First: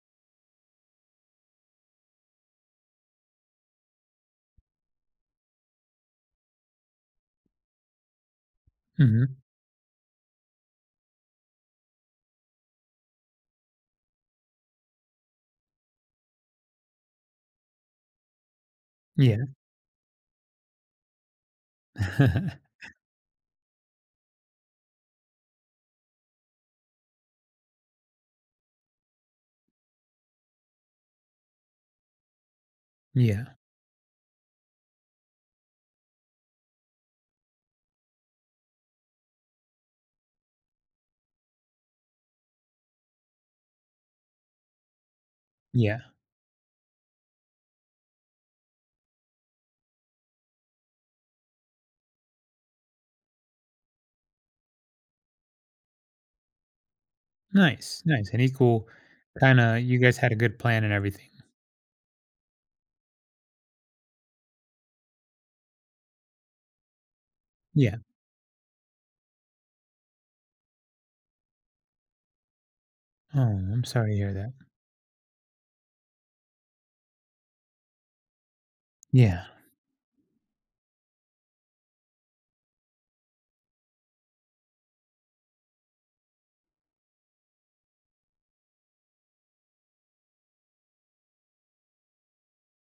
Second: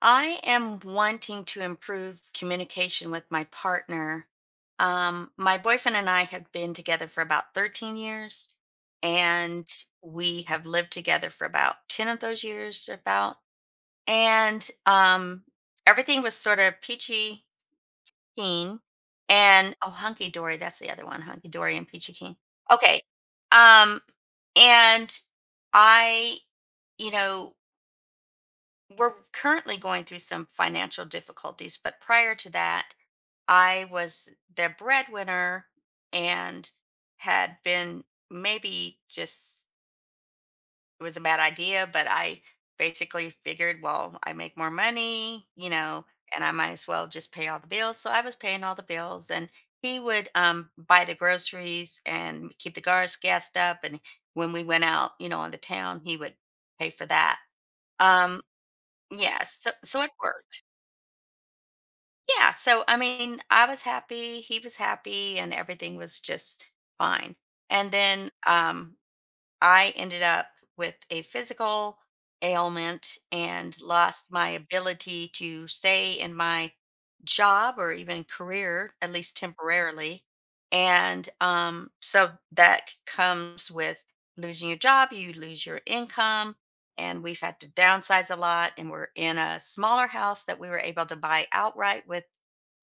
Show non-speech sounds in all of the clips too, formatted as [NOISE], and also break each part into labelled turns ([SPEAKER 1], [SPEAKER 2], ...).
[SPEAKER 1] I am wanting to improve communication with my partner. My boyfriend and I have been together for about 13 years,
[SPEAKER 2] Mhm.
[SPEAKER 1] and we have lived together for about 10 of those years, about. And Everything was sort of peachy keen
[SPEAKER 2] Yeah.
[SPEAKER 1] and oh, hunky dory. That's the other one, hunky dory and peachy keen.
[SPEAKER 2] [LAUGHS]
[SPEAKER 1] Okay. Um, and I, you know, we're currently going through some financial difficulties, but prior to that,
[SPEAKER 2] Yeah.
[SPEAKER 1] I was the breadwinner and had been maybe just it was a bad idea, but I basically figured, well, I make more money,
[SPEAKER 2] Yeah.
[SPEAKER 1] and I might as well just pay all the bills. So I was paying all the bills and he would buy the groceries and keep the cars gassed up. And when we went out, on the town, he would pay for that.
[SPEAKER 2] Nice, nice, an
[SPEAKER 1] Um,
[SPEAKER 2] equal
[SPEAKER 1] yeah, so,
[SPEAKER 2] kinda you
[SPEAKER 1] so it
[SPEAKER 2] guys had a good
[SPEAKER 1] worked.
[SPEAKER 2] plan and everything.
[SPEAKER 1] Yeah, so I mean, I was happy, he was happy, and everything was just fine. And
[SPEAKER 2] Yeah.
[SPEAKER 1] then I ended up with a physical ailment
[SPEAKER 2] Oh,
[SPEAKER 1] and
[SPEAKER 2] I'm sorry to
[SPEAKER 1] lost
[SPEAKER 2] hear
[SPEAKER 1] my
[SPEAKER 2] that.
[SPEAKER 1] ability to stay in my job or even career, at least
[SPEAKER 2] Yeah.
[SPEAKER 1] temporarily. And so that comes with losing your job, you lose your income. And we've had to downsize a lot. And we're in a smaller house that we were able to buy outright with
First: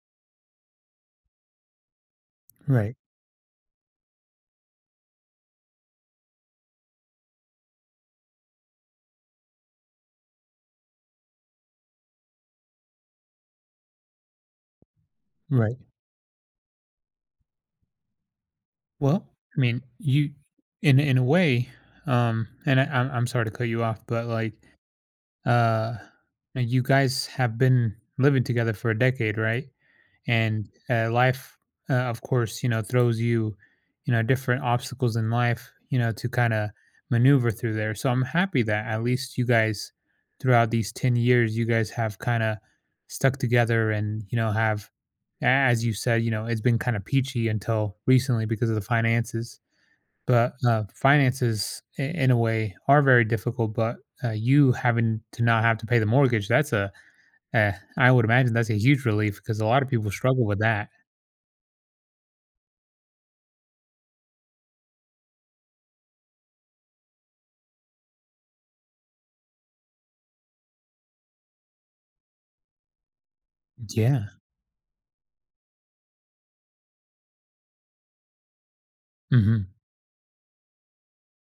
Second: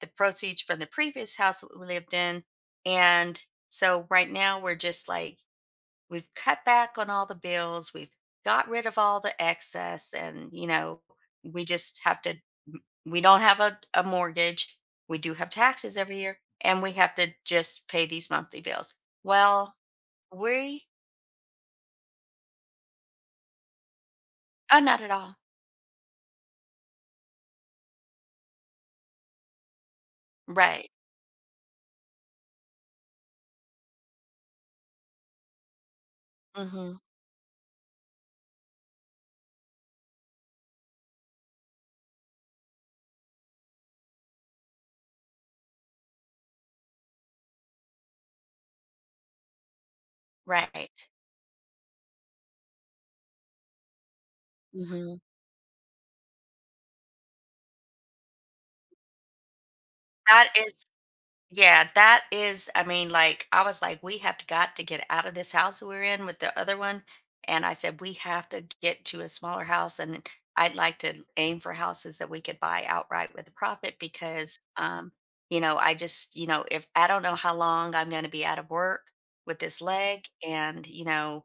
[SPEAKER 1] the proceeds from the previous house that we lived in.
[SPEAKER 2] Right,
[SPEAKER 1] And so right now we're just like, we've cut back on all the bills. We've got rid of all the excess. And, we just have to, we don't have a mortgage. We do have
[SPEAKER 2] right.
[SPEAKER 1] taxes every year and we have to just pay these monthly bills.
[SPEAKER 2] Well, I
[SPEAKER 1] Well,
[SPEAKER 2] mean, you
[SPEAKER 1] we,
[SPEAKER 2] In a way, and I I'm sorry to cut you off, but,
[SPEAKER 1] oh, not at all.
[SPEAKER 2] uh, now you guys have been living together for a decade, right? And
[SPEAKER 1] Right.
[SPEAKER 2] life of course, you know, throws you, you know, different obstacles in life, you know, to kind of
[SPEAKER 1] Mm-hmm.
[SPEAKER 2] maneuver through there, so I'm happy that at least you guys, throughout these 10 years, you guys have kind of stuck together, and you know have as you said, you know, it's been kind of peachy until recently because of the finances, but
[SPEAKER 1] Right.
[SPEAKER 2] finances in a way are very difficult. But you
[SPEAKER 1] Mm-hmm.
[SPEAKER 2] having to not have to pay the mortgage, that's a uh, I would imagine that's a huge relief because a lot of people struggle
[SPEAKER 1] That
[SPEAKER 2] with
[SPEAKER 1] is.
[SPEAKER 2] that.
[SPEAKER 1] Yeah, that is, I mean, like, I was like, we have got to get out of this house we're in with the other one. And I said, we have to get to a smaller house. And I'd like to aim for houses that we could buy outright with a profit
[SPEAKER 2] Yeah.
[SPEAKER 1] because, I just, if I don't know how long I'm going to be out of work with
[SPEAKER 2] Mhm.
[SPEAKER 1] this leg. And,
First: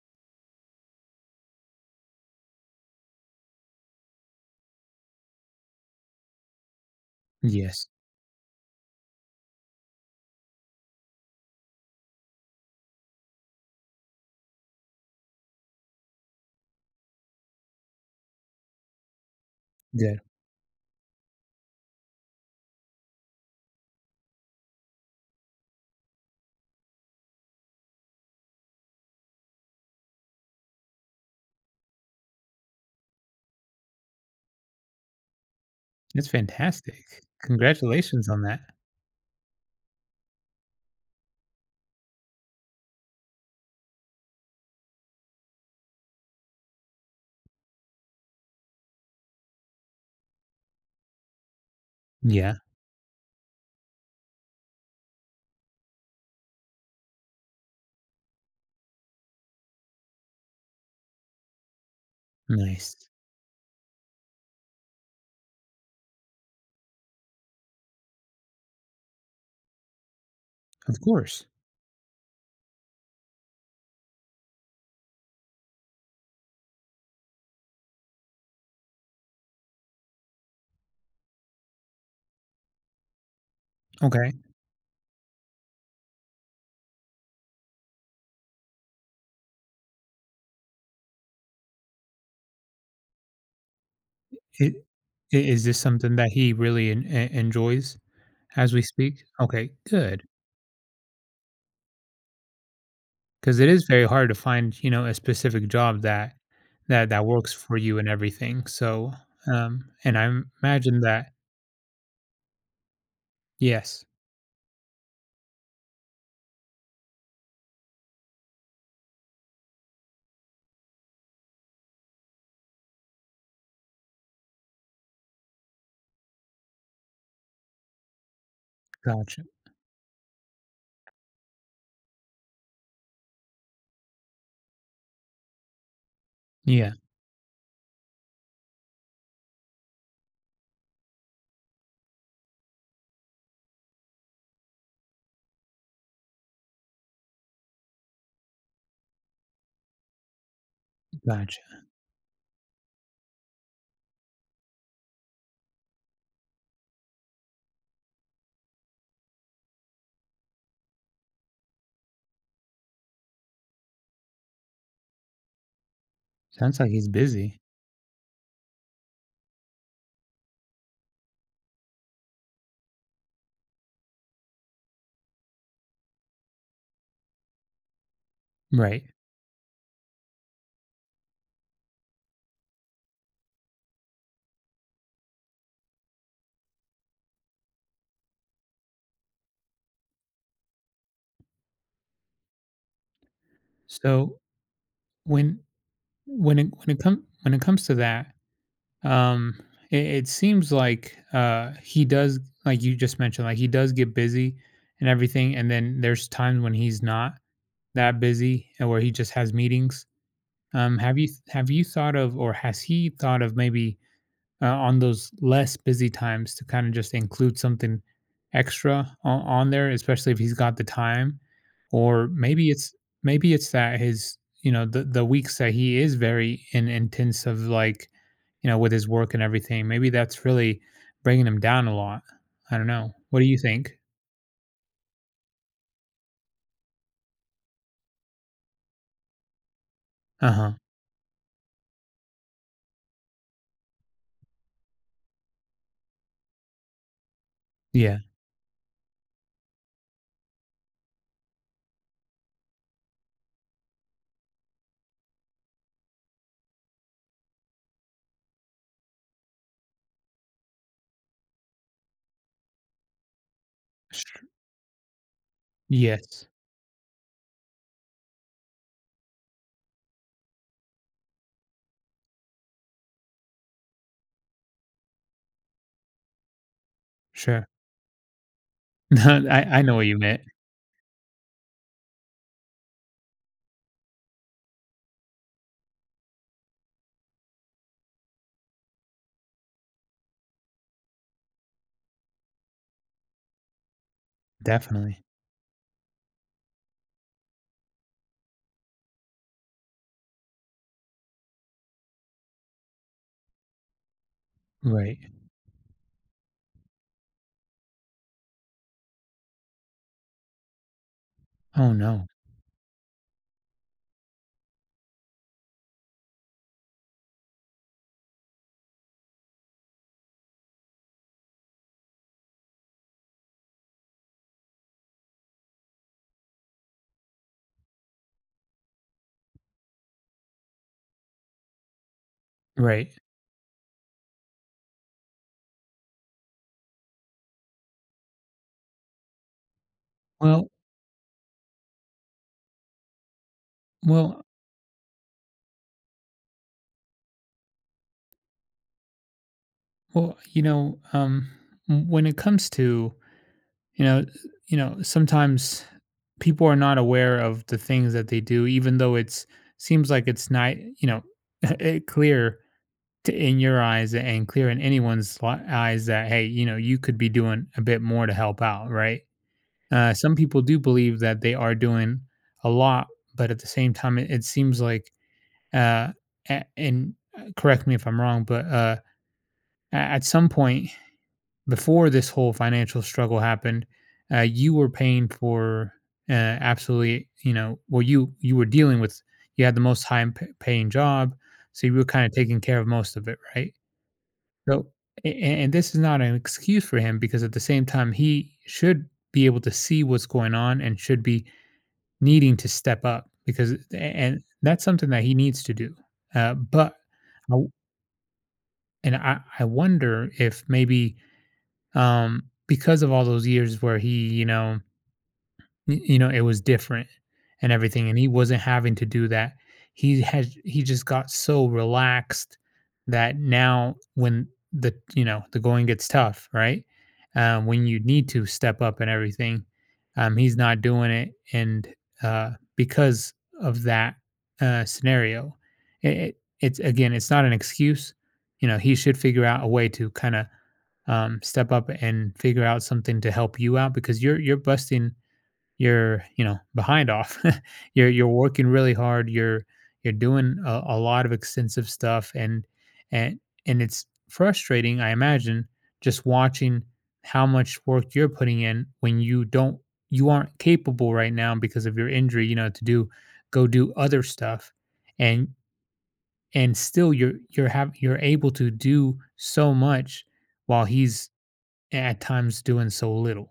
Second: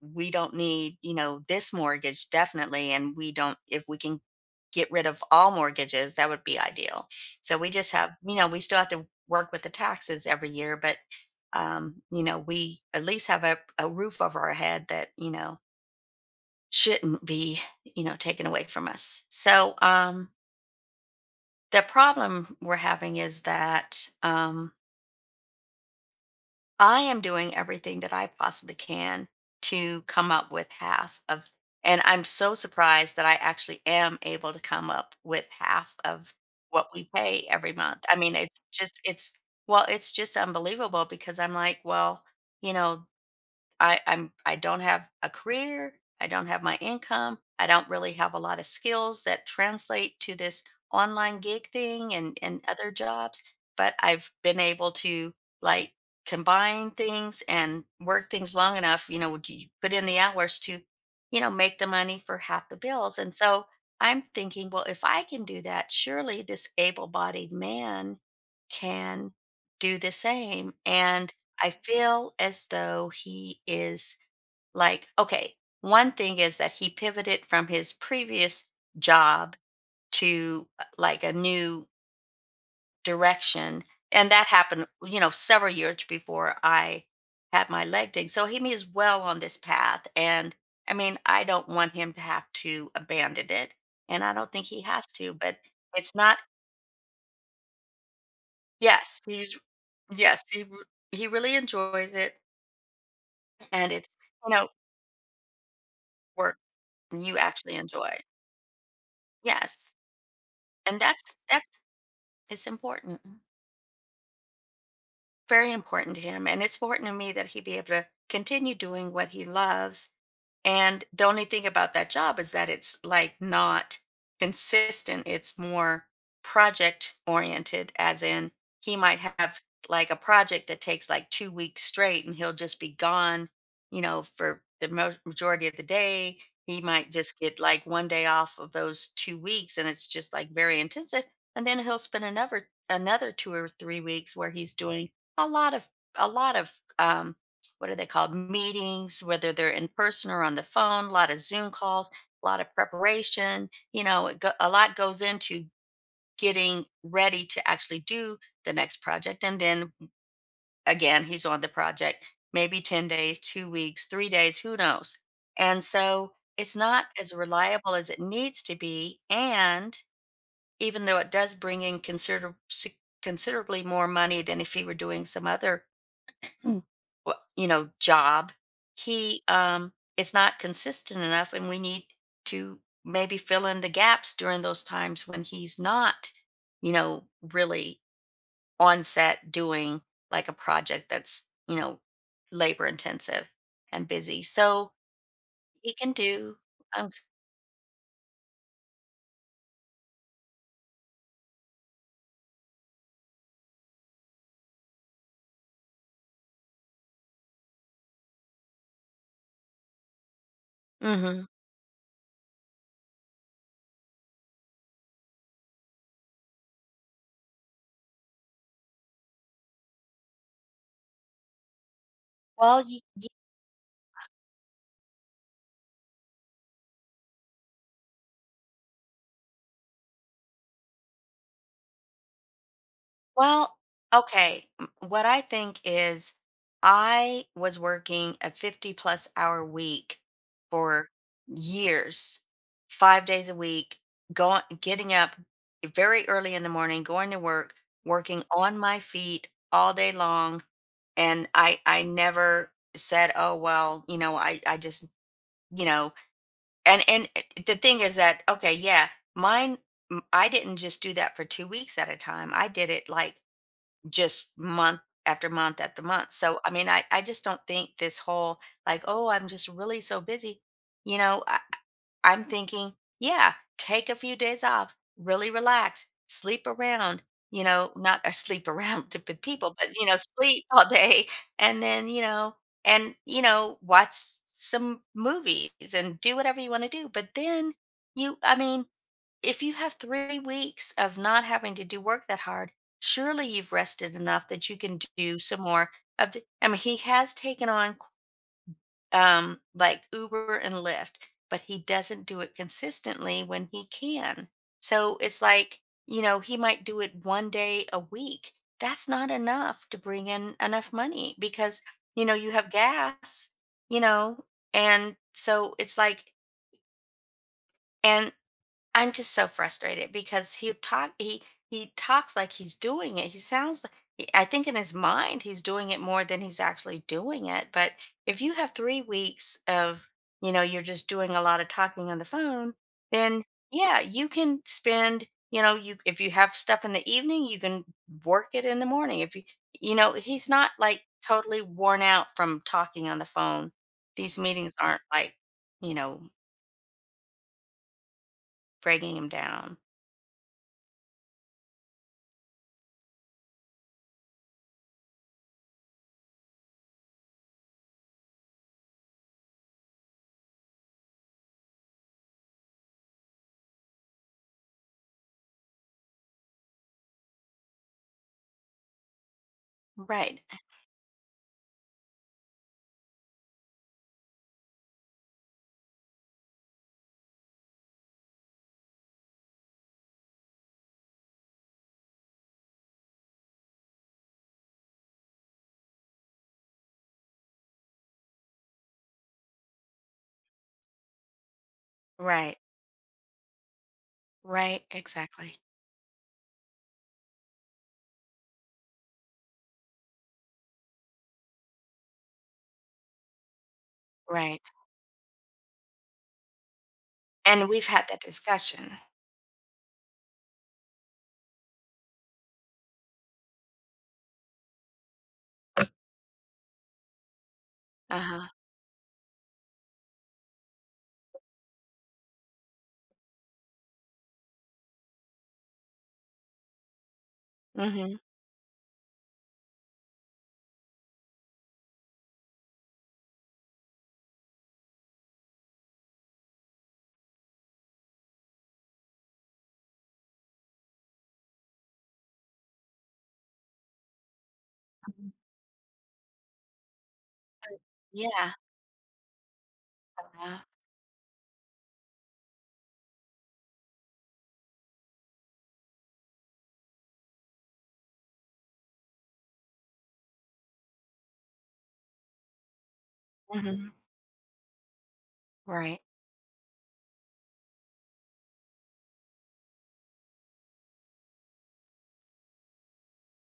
[SPEAKER 1] we don't need, this mortgage definitely. And we don't, if we can get rid of all mortgages, that would be ideal. So we
[SPEAKER 2] Yes.
[SPEAKER 1] just have, we still have to work with the taxes every year, but, we at least have a roof over our head that, shouldn't be, taken away from us.
[SPEAKER 2] Good.
[SPEAKER 1] The problem we're having is that, I am doing everything that I possibly can to come up with half of, and I'm so surprised that I actually am able to come up with half
[SPEAKER 2] That's
[SPEAKER 1] of what we
[SPEAKER 2] fantastic.
[SPEAKER 1] pay every month. I
[SPEAKER 2] Congratulations
[SPEAKER 1] mean,
[SPEAKER 2] on that.
[SPEAKER 1] it's just, it's, well, it's just unbelievable because I'm like, well, you know, I don't have a career, I don't have my income, I don't really have a lot of skills that translate to this online gig thing and
[SPEAKER 2] Yeah.
[SPEAKER 1] and other jobs, but I've been able to like combine things and work things long enough, would you put in the hours to, make the money for half the
[SPEAKER 2] Nice.
[SPEAKER 1] bills. And so I'm thinking, well, if I can do that, surely this able-bodied man can do the same.
[SPEAKER 2] Of
[SPEAKER 1] And
[SPEAKER 2] course.
[SPEAKER 1] I feel as though he is like, okay, one thing is that he pivoted from his previous job to like a new direction. And
[SPEAKER 2] Okay.
[SPEAKER 1] that happened, several years before I had my leg thing. So he is well on this path. And I mean, I don't want him to have to abandon it. And I don't think
[SPEAKER 2] It,
[SPEAKER 1] he has to,
[SPEAKER 2] I
[SPEAKER 1] but
[SPEAKER 2] is this
[SPEAKER 1] it's
[SPEAKER 2] something that
[SPEAKER 1] not,
[SPEAKER 2] he really enjoys as we
[SPEAKER 1] yes,
[SPEAKER 2] speak?
[SPEAKER 1] he's,
[SPEAKER 2] Okay. Good.
[SPEAKER 1] yes, he, re- he really enjoys it.
[SPEAKER 2] Because it is
[SPEAKER 1] And
[SPEAKER 2] very
[SPEAKER 1] it's,
[SPEAKER 2] hard to
[SPEAKER 1] you know,
[SPEAKER 2] find, you know, a specific job that
[SPEAKER 1] work.
[SPEAKER 2] that
[SPEAKER 1] You
[SPEAKER 2] works
[SPEAKER 1] actually
[SPEAKER 2] for you and
[SPEAKER 1] enjoy.
[SPEAKER 2] everything. So,
[SPEAKER 1] Yes,
[SPEAKER 2] and I imagine
[SPEAKER 1] and
[SPEAKER 2] that.
[SPEAKER 1] that's it's important,
[SPEAKER 2] Yes.
[SPEAKER 1] very important to him. And it's important to me that he be able to continue doing what he loves. And the only thing about that job is that it's like not consistent, it's more project oriented, as in he might
[SPEAKER 2] Gotcha.
[SPEAKER 1] have like a project that takes like 2 weeks straight and he'll just be gone, for the majority of the day. He
[SPEAKER 2] Yeah.
[SPEAKER 1] might just get like 1 day off of those 2 weeks and it's just like very intensive. And then he'll spend another 2 or 3 weeks where he's doing a lot of a lot of um what are they called, meetings, whether they're in person or on the phone, a lot of
[SPEAKER 2] Gotcha.
[SPEAKER 1] Zoom calls, a lot of preparation. It go, a lot goes into getting ready to actually do the next project and then again he's on the project maybe 10 days, 2 weeks, 3 days, who knows. And so it's
[SPEAKER 2] Sounds like he's
[SPEAKER 1] not as
[SPEAKER 2] busy.
[SPEAKER 1] reliable as it needs to be, and even though it does bring in considerably more money than if he were doing some other, mm, job,
[SPEAKER 2] Right.
[SPEAKER 1] he is not consistent enough and we need to maybe fill in the gaps during those times when he's not, you know really on set doing like a project that's, labor intensive and
[SPEAKER 2] So
[SPEAKER 1] busy so
[SPEAKER 2] when
[SPEAKER 1] he can do.
[SPEAKER 2] When it when it
[SPEAKER 1] um,
[SPEAKER 2] comes when it comes to that, um, it, it seems like he does, like you just mentioned, like he does get busy and everything, and then there's times when he's not that busy and where he just has meetings.
[SPEAKER 1] mhm.
[SPEAKER 2] Have you thought of, or has he thought of maybe on those less busy times, to kind of just include something extra on there, especially if he's got the time. Or
[SPEAKER 1] well y-
[SPEAKER 2] maybe it's that his, you know, the weeks that he is very in intense of, like, you know, with his work and everything. Maybe that's really bringing him down a lot. I don't know. What do you
[SPEAKER 1] Well,
[SPEAKER 2] think?
[SPEAKER 1] okay. What I think is I was working a 50 plus hour week
[SPEAKER 2] Uh huh.
[SPEAKER 1] for years, 5 days a week, going, getting up very early in the morning, going to work,
[SPEAKER 2] Yeah.
[SPEAKER 1] working on my feet all day long. And I never said, oh, well, I just, you know, and it- the thing is that, okay, yeah, mine, I didn't just do that for 2 weeks at a time. I did it like
[SPEAKER 2] Sh-
[SPEAKER 1] just month after month after month.
[SPEAKER 2] Yes.
[SPEAKER 1] So, I mean, I just don't think this whole like, oh, I'm just really so busy. You know, I, I'm thinking, yeah, take a few days off, really relax, sleep around,
[SPEAKER 2] Sure.
[SPEAKER 1] not a sleep [LAUGHS]
[SPEAKER 2] [LAUGHS]
[SPEAKER 1] around to
[SPEAKER 2] No,
[SPEAKER 1] people,
[SPEAKER 2] I
[SPEAKER 1] but,
[SPEAKER 2] know what you meant.
[SPEAKER 1] sleep all day. And then, and, watch some movies and do whatever you want to do. But then you, I mean, if you have 3 weeks of not having to do work that hard, surely you've rested enough that you can
[SPEAKER 2] Definitely.
[SPEAKER 1] do some more of the. I mean, he has taken on like, Uber and Lyft, but he doesn't do it consistently when he can. So,
[SPEAKER 2] Right.
[SPEAKER 1] it's like, he might do it 1 day a week. That's not enough to bring in enough money because,
[SPEAKER 2] Oh no.
[SPEAKER 1] you have gas, you know, and so it's like, and I'm just so frustrated because he talks like he's doing it. He sounds like he, I think in his mind he's doing it more than he's actually doing it. But if you have 3 weeks of, you're just doing a lot of talking on the phone,
[SPEAKER 2] Right.
[SPEAKER 1] then yeah, you can spend, you if you have stuff in the evening, you can work it in the morning. If you, you know he's
[SPEAKER 2] Well,
[SPEAKER 1] not like totally worn out from talking on the phone. These
[SPEAKER 2] well,
[SPEAKER 1] meetings aren't like, you know breaking him down.
[SPEAKER 2] Well, you know, when it comes to, you know, you know, sometimes people are not aware of the things that they do, even though it's seems like it's not, you know, [LAUGHS] it clear to, in your eyes and clear in anyone's eyes, that hey, you know, you could be doing a bit more to help out, right? Some
[SPEAKER 1] Right.
[SPEAKER 2] people do believe that they are doing a lot, but at the same time, it seems like, uh, a- and correct me if I'm wrong, but at some point before this whole financial struggle happened, you were paying for absolutely, you know, well, you were dealing with, you had the most high paying job, so you were kind of
[SPEAKER 1] Right.
[SPEAKER 2] taking care of most of it, right?
[SPEAKER 1] Right,
[SPEAKER 2] So, a-
[SPEAKER 1] exactly.
[SPEAKER 2] a- and this is not an excuse for him because at the same time, he should be able to see what's going on and should be needing to step up because, and
[SPEAKER 1] Right.
[SPEAKER 2] that's something that he needs to do. But I
[SPEAKER 1] And
[SPEAKER 2] w-
[SPEAKER 1] we've had that discussion.
[SPEAKER 2] and I wonder if maybe because of all those years where he, you know, Y you know, it was different and everything, and he
[SPEAKER 1] Uh-huh.
[SPEAKER 2] wasn't having to do that. He just got so relaxed that now when the, you know, the going gets tough, right? When you
[SPEAKER 1] Mhm.
[SPEAKER 2] need to step up and everything, he's not doing it, and, because of that, scenario, it it it's again, it's not an excuse, you know, he should figure out a way to kinda, step up and figure out something to help you out because you're busting you're, you know, behind off. [LAUGHS] You're
[SPEAKER 1] Yeah.
[SPEAKER 2] working really hard. You're doing
[SPEAKER 1] Yeah.
[SPEAKER 2] a lot of extensive stuff, and and it's frustrating, I imagine, just watching how much work you're putting in when you aren't capable right now because of your injury, you know, to do go do
[SPEAKER 1] Mhm.
[SPEAKER 2] other stuff, and
[SPEAKER 1] Right.
[SPEAKER 2] and still you're able to do so much while he's at times doing so little.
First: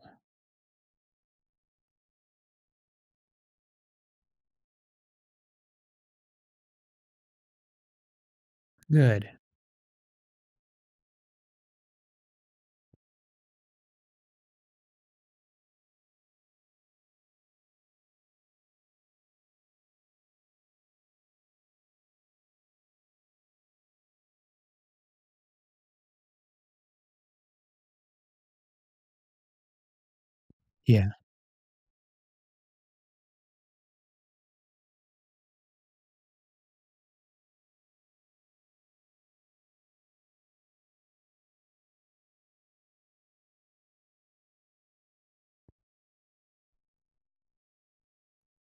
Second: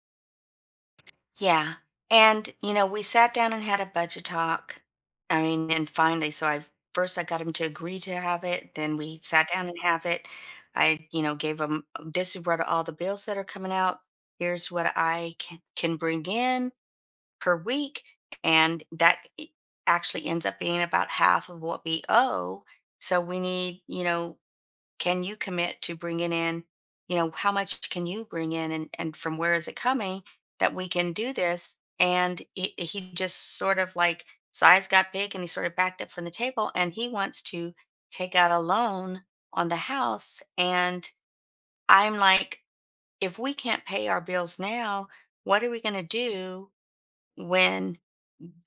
[SPEAKER 1] Yeah. And, we sat down and had a budget talk. I mean, and finally, so I first I got him to agree to have it, then we
[SPEAKER 2] Good.
[SPEAKER 1] sat down and have it. I, gave him this is what all the bills that are coming out. Here's what I can bring in per week. And that actually ends up being about half of what we owe. So we need, can you commit to bringing in, how much can you bring in and from where is it coming that we
[SPEAKER 2] Yeah.
[SPEAKER 1] can do this? And he just sort of like size got big and he sort of backed up from the table and he wants to take out a loan on the house. And I'm like, if we can't pay our bills now, what are we going to do when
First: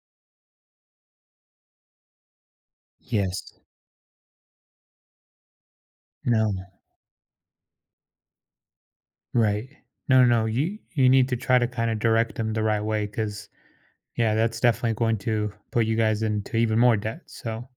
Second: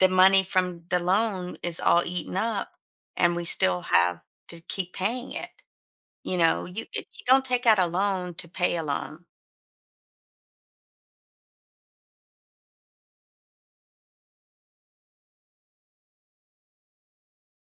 [SPEAKER 1] the money from the loan is all eaten up and we
[SPEAKER 2] Yes.
[SPEAKER 1] still have to keep paying it. You
[SPEAKER 2] No.
[SPEAKER 1] know, you don't take out a loan to pay a loan.
[SPEAKER 2] Right. No, no, you need to try to kind of direct them the right way because yeah, that's definitely going to put you guys into even more debt. So